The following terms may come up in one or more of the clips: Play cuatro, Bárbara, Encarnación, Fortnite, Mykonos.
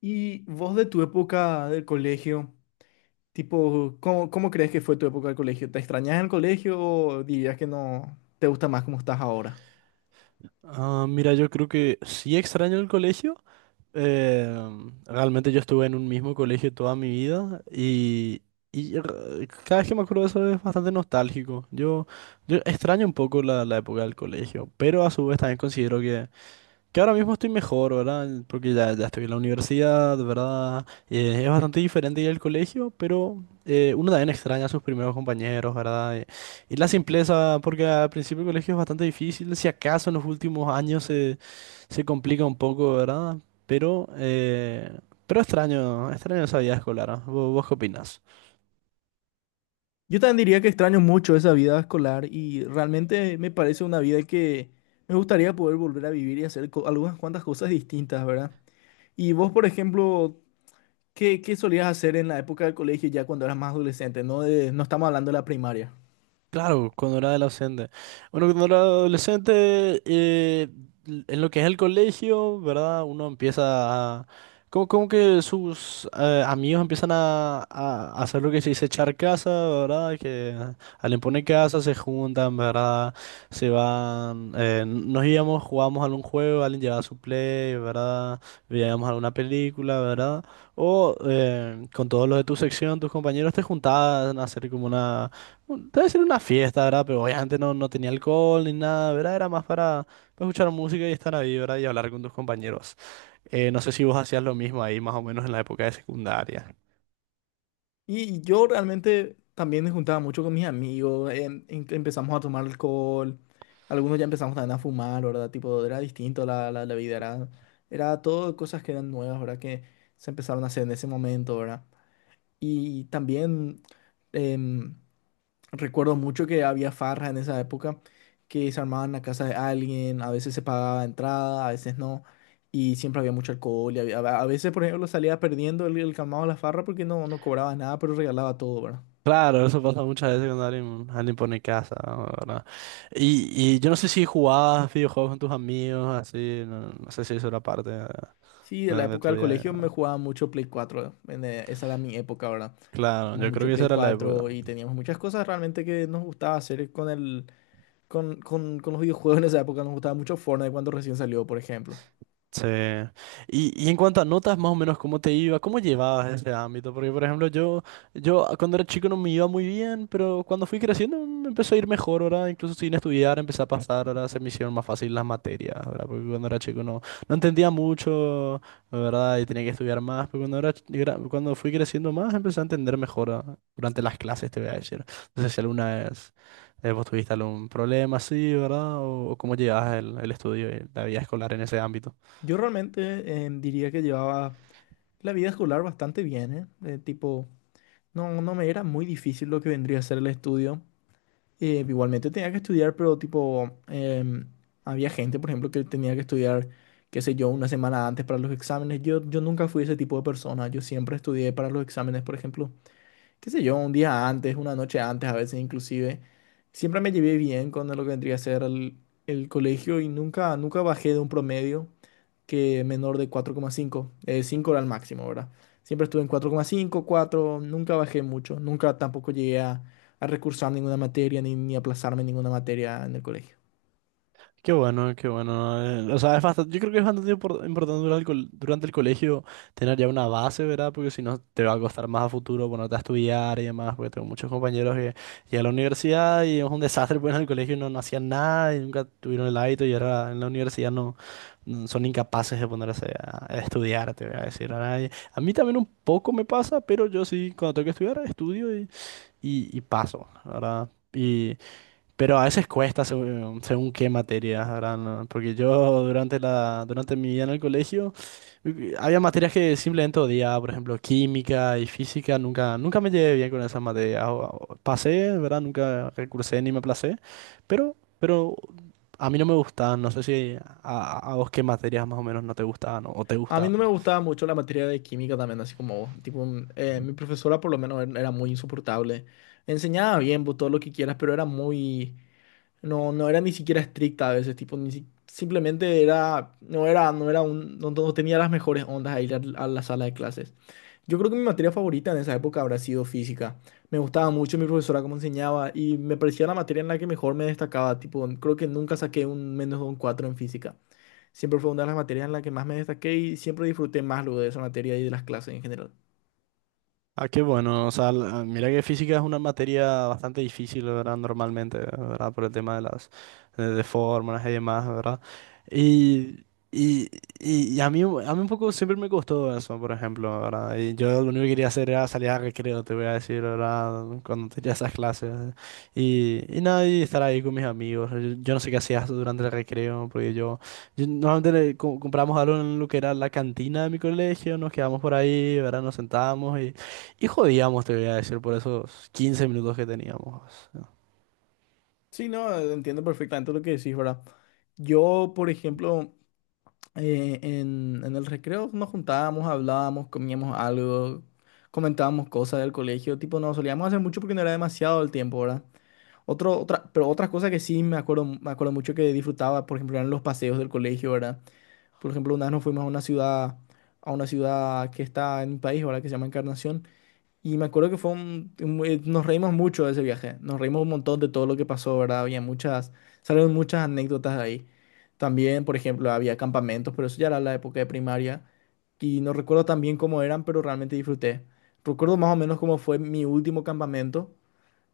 Y vos de tu época del colegio, tipo, ¿cómo crees que fue tu época del colegio? ¿Te extrañas el colegio o dirías que no te gusta más como estás ahora? Ah, mira, yo creo que sí extraño el colegio. Eh, Realmente yo estuve en un mismo colegio toda mi vida y cada vez que me acuerdo de eso es bastante nostálgico. Yo extraño un poco la época del colegio, pero a su vez también considero que ahora mismo estoy mejor, ¿verdad? Porque ya estoy en la universidad, ¿verdad? Es bastante diferente ir al colegio, pero uno también extraña a sus primeros compañeros, ¿verdad? Y la simpleza, porque al principio el colegio es bastante difícil, si acaso en los últimos se complica un poco, ¿verdad? Pero, eh, pero extraño esa vida escolar, ¿ah? ¿Vos qué opinás? Yo también diría que extraño mucho esa vida escolar y realmente me parece una vida que me gustaría poder volver a vivir y hacer algunas cuantas cosas distintas, ¿verdad? Y vos, por ejemplo, ¿qué solías hacer en la época del colegio ya cuando eras más adolescente? No, no estamos hablando de la primaria. Claro, cuando era adolescente. Bueno, cuando era adolescente, en lo que es el colegio, ¿verdad? Uno empieza a... Como que sus amigos empiezan a hacer lo que se dice echar casa, ¿verdad? Que al imponer casa se juntan, ¿verdad? Se van... nos íbamos, jugábamos algún juego, alguien llevaba su play, ¿verdad? Veíamos alguna película, ¿verdad? O con todos los de tu sección, tus compañeros te juntaban a hacer como una debe ser una fiesta, ¿verdad? Pero obviamente no tenía alcohol ni nada, ¿verdad? Era más para escuchar música y estar ahí, ¿verdad? Y hablar con tus compañeros. No sé si vos hacías lo mismo ahí, más o menos en la época de secundaria. Y yo realmente también me juntaba mucho con mis amigos, empezamos a tomar alcohol, algunos ya empezamos también a fumar, ¿verdad? Tipo, era distinto la vida, era todo cosas que eran nuevas, ¿verdad? Que se empezaron a hacer en ese momento, ¿verdad? Y también em, recuerdo mucho que había farras en esa época que se armaban en la casa de alguien, a veces se pagaba entrada, a veces no, y siempre había mucho alcohol. A veces, por ejemplo, salía perdiendo el calmado de la farra porque no, no cobraba nada, pero regalaba todo, ¿verdad? Claro, eso pasa muchas veces cuando alguien pone casa, ¿verdad? Y yo no sé si jugabas videojuegos con tus amigos, así, no, no sé si eso era parte de, Sí, de de- la de época tu del día a colegio día. me jugaba mucho Play cuatro en, esa era mi época, ¿verdad? Claro, Jugábamos yo creo mucho que esa Play era la cuatro época. y teníamos muchas cosas realmente que nos gustaba hacer con con los videojuegos en esa época. Nos gustaba mucho Fortnite cuando recién salió, por ejemplo. Sí. Y en cuanto a notas, más o menos, ¿cómo te iba? ¿Cómo llevabas ese ámbito? Porque, por ejemplo, yo cuando era chico no me iba muy bien, pero cuando fui creciendo me empezó a ir mejor, ¿verdad? Incluso sin estudiar empecé a pasar, ahora se me hicieron más fácil las materias, ¿verdad? Porque cuando era chico no entendía mucho, ¿verdad? Y tenía que estudiar más, pero cuando cuando fui creciendo más empecé a entender mejor, ¿verdad? Durante las clases, te voy a decir. No sé si alguna vez vos tuviste algún problema así, ¿verdad? O cómo llevabas el estudio y la vida escolar en ese ámbito. Yo realmente diría que llevaba la vida escolar bastante bien, ¿eh? Tipo, no, no me era muy difícil lo que vendría a ser el estudio. Igualmente tenía que estudiar, pero tipo, había gente, por ejemplo, que tenía que estudiar, qué sé yo, una semana antes para los exámenes. Yo nunca fui ese tipo de persona. Yo siempre estudié para los exámenes, por ejemplo, qué sé yo, un día antes, una noche antes, a veces inclusive. Siempre me llevé bien con lo que vendría a ser el colegio y nunca, nunca bajé de un promedio que menor de 4,5. 5 era el máximo, ¿verdad? Siempre estuve en 4,5, 4, nunca bajé mucho, nunca tampoco llegué a recursar ninguna materia ni, ni aplazarme en ninguna materia en el colegio. Qué bueno, qué bueno. O sea, es bastante, yo creo que es bastante importante durante durante el colegio tener ya una base, ¿verdad? Porque si no te va a costar más a futuro ponerte a estudiar y demás, porque tengo muchos compañeros que llegan a la universidad y es un desastre, porque en el colegio no hacían nada y nunca tuvieron el hábito y ahora en la universidad son incapaces de ponerse a estudiar, te voy a decir, ¿verdad? Y a mí también un poco me pasa, pero yo sí, cuando tengo que estudiar, estudio y paso, ¿verdad? Pero a veces cuesta según qué materias, ¿verdad? No, porque yo durante durante mi vida en el colegio había materias que simplemente odiaba, por ejemplo, química y física, nunca me llevé bien con esas materias. Pasé, ¿verdad? Nunca recursé ni me aplacé, pero a mí no me gustaban, no sé si a vos qué materias más o menos no te gustaban o te A mí gustaban. no me gustaba mucho la materia de química también, así como vos. Tipo, mi profesora por lo menos era muy insoportable. Enseñaba bien, vos, todo lo que quieras, pero era muy. No, no era ni siquiera estricta a veces, tipo, ni si- simplemente era. No era, no era un. No, no tenía las mejores ondas a ir a la sala de clases. Yo creo que mi materia favorita en esa época habrá sido física. Me gustaba mucho mi profesora cómo enseñaba y me parecía la materia en la que mejor me destacaba. Tipo, creo que nunca saqué un menos de un 4 en física. Siempre fue una de las materias en la que más me destaqué y siempre disfruté más luego de esa materia y de las clases en general. Ah, qué bueno. O sea, mira que física es una materia bastante difícil, ¿verdad? Normalmente, ¿verdad? Por el tema de las de fórmulas y demás, ¿verdad? Y, y, y a a mí un poco siempre me costó eso, por ejemplo, ¿verdad? Y yo lo único que quería hacer era salir a recreo, te voy a decir, ¿verdad? Cuando tenía esas clases. Y nada, y estar ahí con mis amigos. Yo no sé qué hacías durante el recreo, porque yo... Normalmente le compramos algo en lo que era la cantina de mi colegio, nos quedamos por ahí, ¿verdad? Nos sentábamos y jodíamos, te voy a decir, por esos 15 minutos que teníamos, ¿no? Sí, no, entiendo perfectamente lo que decís, ¿verdad? Yo, por ejemplo, en el recreo nos juntábamos, hablábamos, comíamos algo, comentábamos cosas del colegio. Tipo, no solíamos hacer mucho porque no era demasiado el tiempo, ¿verdad? Pero otras cosas que sí me acuerdo mucho que disfrutaba, por ejemplo, eran los paseos del colegio, ¿verdad? Por ejemplo, una vez nos fuimos a una ciudad que está en mi país, ¿verdad? Que se llama Encarnación. Y me acuerdo que fue nos reímos mucho de ese viaje. Nos reímos un montón de todo lo que pasó, ¿verdad? Había muchas, salieron muchas anécdotas de ahí. También, por ejemplo, había campamentos, pero eso ya era la época de primaria. Y no recuerdo tan bien cómo eran, pero realmente disfruté. Recuerdo más o menos cómo fue mi último campamento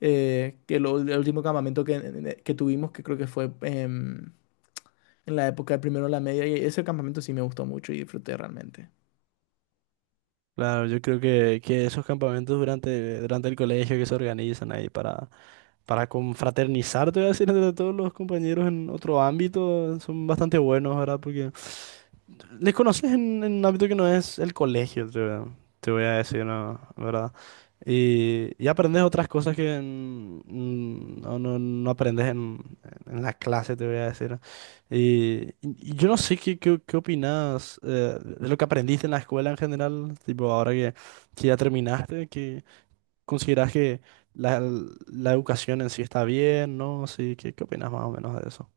el último campamento que tuvimos, que creo que fue en la época de primero de la media, y ese campamento sí me gustó mucho y disfruté realmente. Claro, yo creo que esos campamentos durante el colegio que se organizan ahí para confraternizar, te voy a decir, entre todos los compañeros en otro ámbito, son bastante buenos, ¿verdad? Porque les conoces en un ámbito que no es el colegio, te voy a decir, ¿no? ¿Verdad? Y aprendes otras cosas que no aprendes en la clase, te voy a decir. Y yo no sé qué opinas de lo que aprendiste en la escuela en general, tipo ahora que ya terminaste, que consideras que la, la educación en sí está bien, ¿no? Sí, ¿qué, qué opinas más o menos de eso?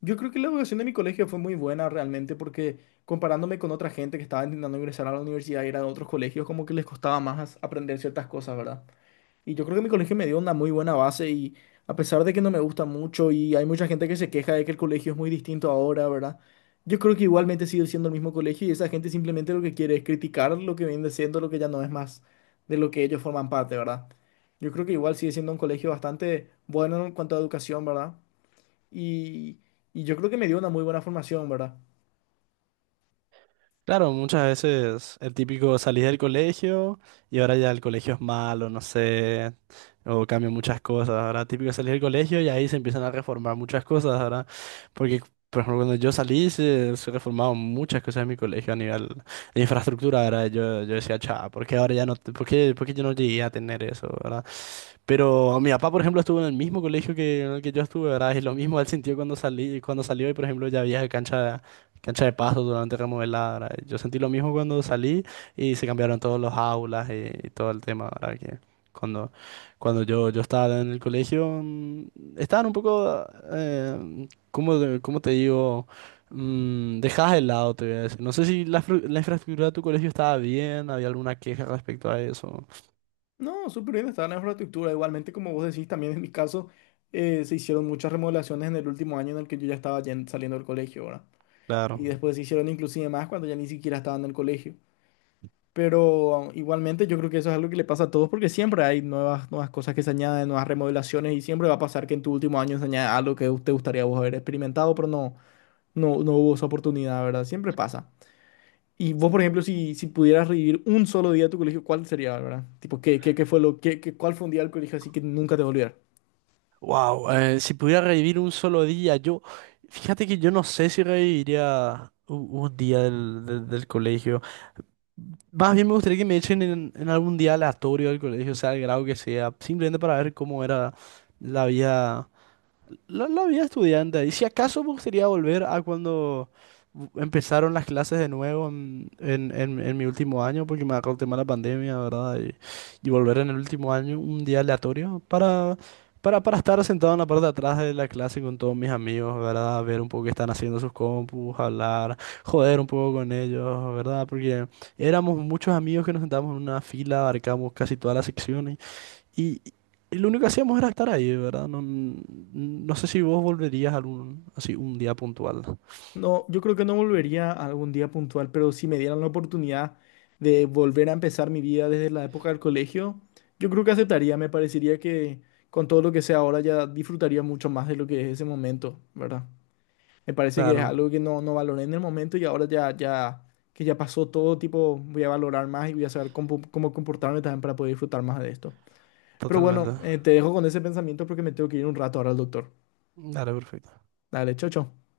Yo creo que la educación de mi colegio fue muy buena realmente porque comparándome con otra gente que estaba intentando ingresar a la universidad y era de otros colegios, como que les costaba más aprender ciertas cosas, ¿verdad? Y yo creo que mi colegio me dio una muy buena base y a pesar de que no me gusta mucho y hay mucha gente que se queja de que el colegio es muy distinto ahora, ¿verdad? Yo creo que igualmente sigue siendo el mismo colegio y esa gente simplemente lo que quiere es criticar lo que viene siendo, lo que ya no es más de lo que ellos forman parte, ¿verdad? Yo creo que igual sigue siendo un colegio bastante bueno en cuanto a educación, ¿verdad? Y, y yo creo que me dio una muy buena formación, ¿verdad? Claro, muchas veces el típico salís del colegio y ahora ya el colegio es malo, no sé, o cambian muchas cosas. Ahora típico salir del colegio y ahí se empiezan a reformar muchas cosas, ahora porque, por ejemplo, cuando yo salí se reformaron muchas cosas en mi colegio a nivel de infraestructura, ahora yo decía, chao, ¿por qué ahora ya no, por por qué yo no llegué a tener eso, ¿verdad? Pero mi papá, por ejemplo, estuvo en el mismo colegio en el que yo estuve, ¿verdad? Y lo mismo él sintió cuando salí, cuando salió y, por ejemplo, ya había cancha de paso totalmente remodelada, ¿verdad? Yo sentí lo mismo cuando salí y se cambiaron todos los aulas y todo el tema, ¿verdad? Que cuando, cuando yo estaba en el colegio, estaban un ¿cómo, cómo te digo? Dejadas de lado, te voy a decir. No sé si la infraestructura de tu colegio estaba bien, había alguna queja respecto a eso. No, súper bien está la infraestructura. Igualmente, como vos decís, también en mi caso se hicieron muchas remodelaciones en el último año en el que yo ya estaba saliendo del colegio, ¿verdad? Claro. Y después se hicieron inclusive más cuando ya ni siquiera estaba en el colegio. Pero igualmente yo creo que eso es algo que le pasa a todos porque siempre hay nuevas cosas que se añaden, nuevas remodelaciones y siempre va a pasar que en tu último año se añade algo que te gustaría vos haber experimentado, pero no hubo esa oportunidad, ¿verdad? Siempre pasa. Y vos, por ejemplo, si pudieras revivir un solo día de tu colegio, ¿cuál sería, Bárbara? Tipo, ¿qué, qué, qué fue lo, qué, qué- cuál fue un día del colegio así que nunca te va a olvidar? Wow, si pudiera revivir un solo día, fíjate que yo no sé si reviviría día del colegio. Más bien me gustaría que me echen en algún día aleatorio del colegio, sea el grado que sea, simplemente para ver cómo era la vida. La vida estudiante. Y si acaso me gustaría volver a cuando empezaron las clases de nuevo en mi último año, porque me agarró el tema de la pandemia, ¿verdad? Y volver en el último año, un día aleatorio, para estar sentado en la parte de atrás de la clase con todos mis amigos, ¿verdad? Ver un poco qué están haciendo sus compus, hablar, joder un poco con ellos, ¿verdad? Porque éramos muchos amigos que nos sentábamos en una fila, abarcamos casi todas las secciones. Y, y lo único que hacíamos era estar ahí, ¿verdad? No, no sé si vos volverías algún, así un día puntual. No, yo creo que no volvería a algún día puntual, pero si me dieran la oportunidad de volver a empezar mi vida desde la época del colegio, yo creo que aceptaría. Me parecería que con todo lo que sé ahora ya disfrutaría mucho más de lo que es ese momento, ¿verdad? Me parece que es Claro, algo que no, no valoré en el momento y ahora que ya pasó todo, tipo, voy a valorar más y voy a saber cómo, cómo comportarme también para poder disfrutar más de esto. Pero bueno, totalmente. Te dejo con ese pensamiento porque me tengo que ir un rato ahora al doctor. Claro, perfecto. Dale, chao, chao.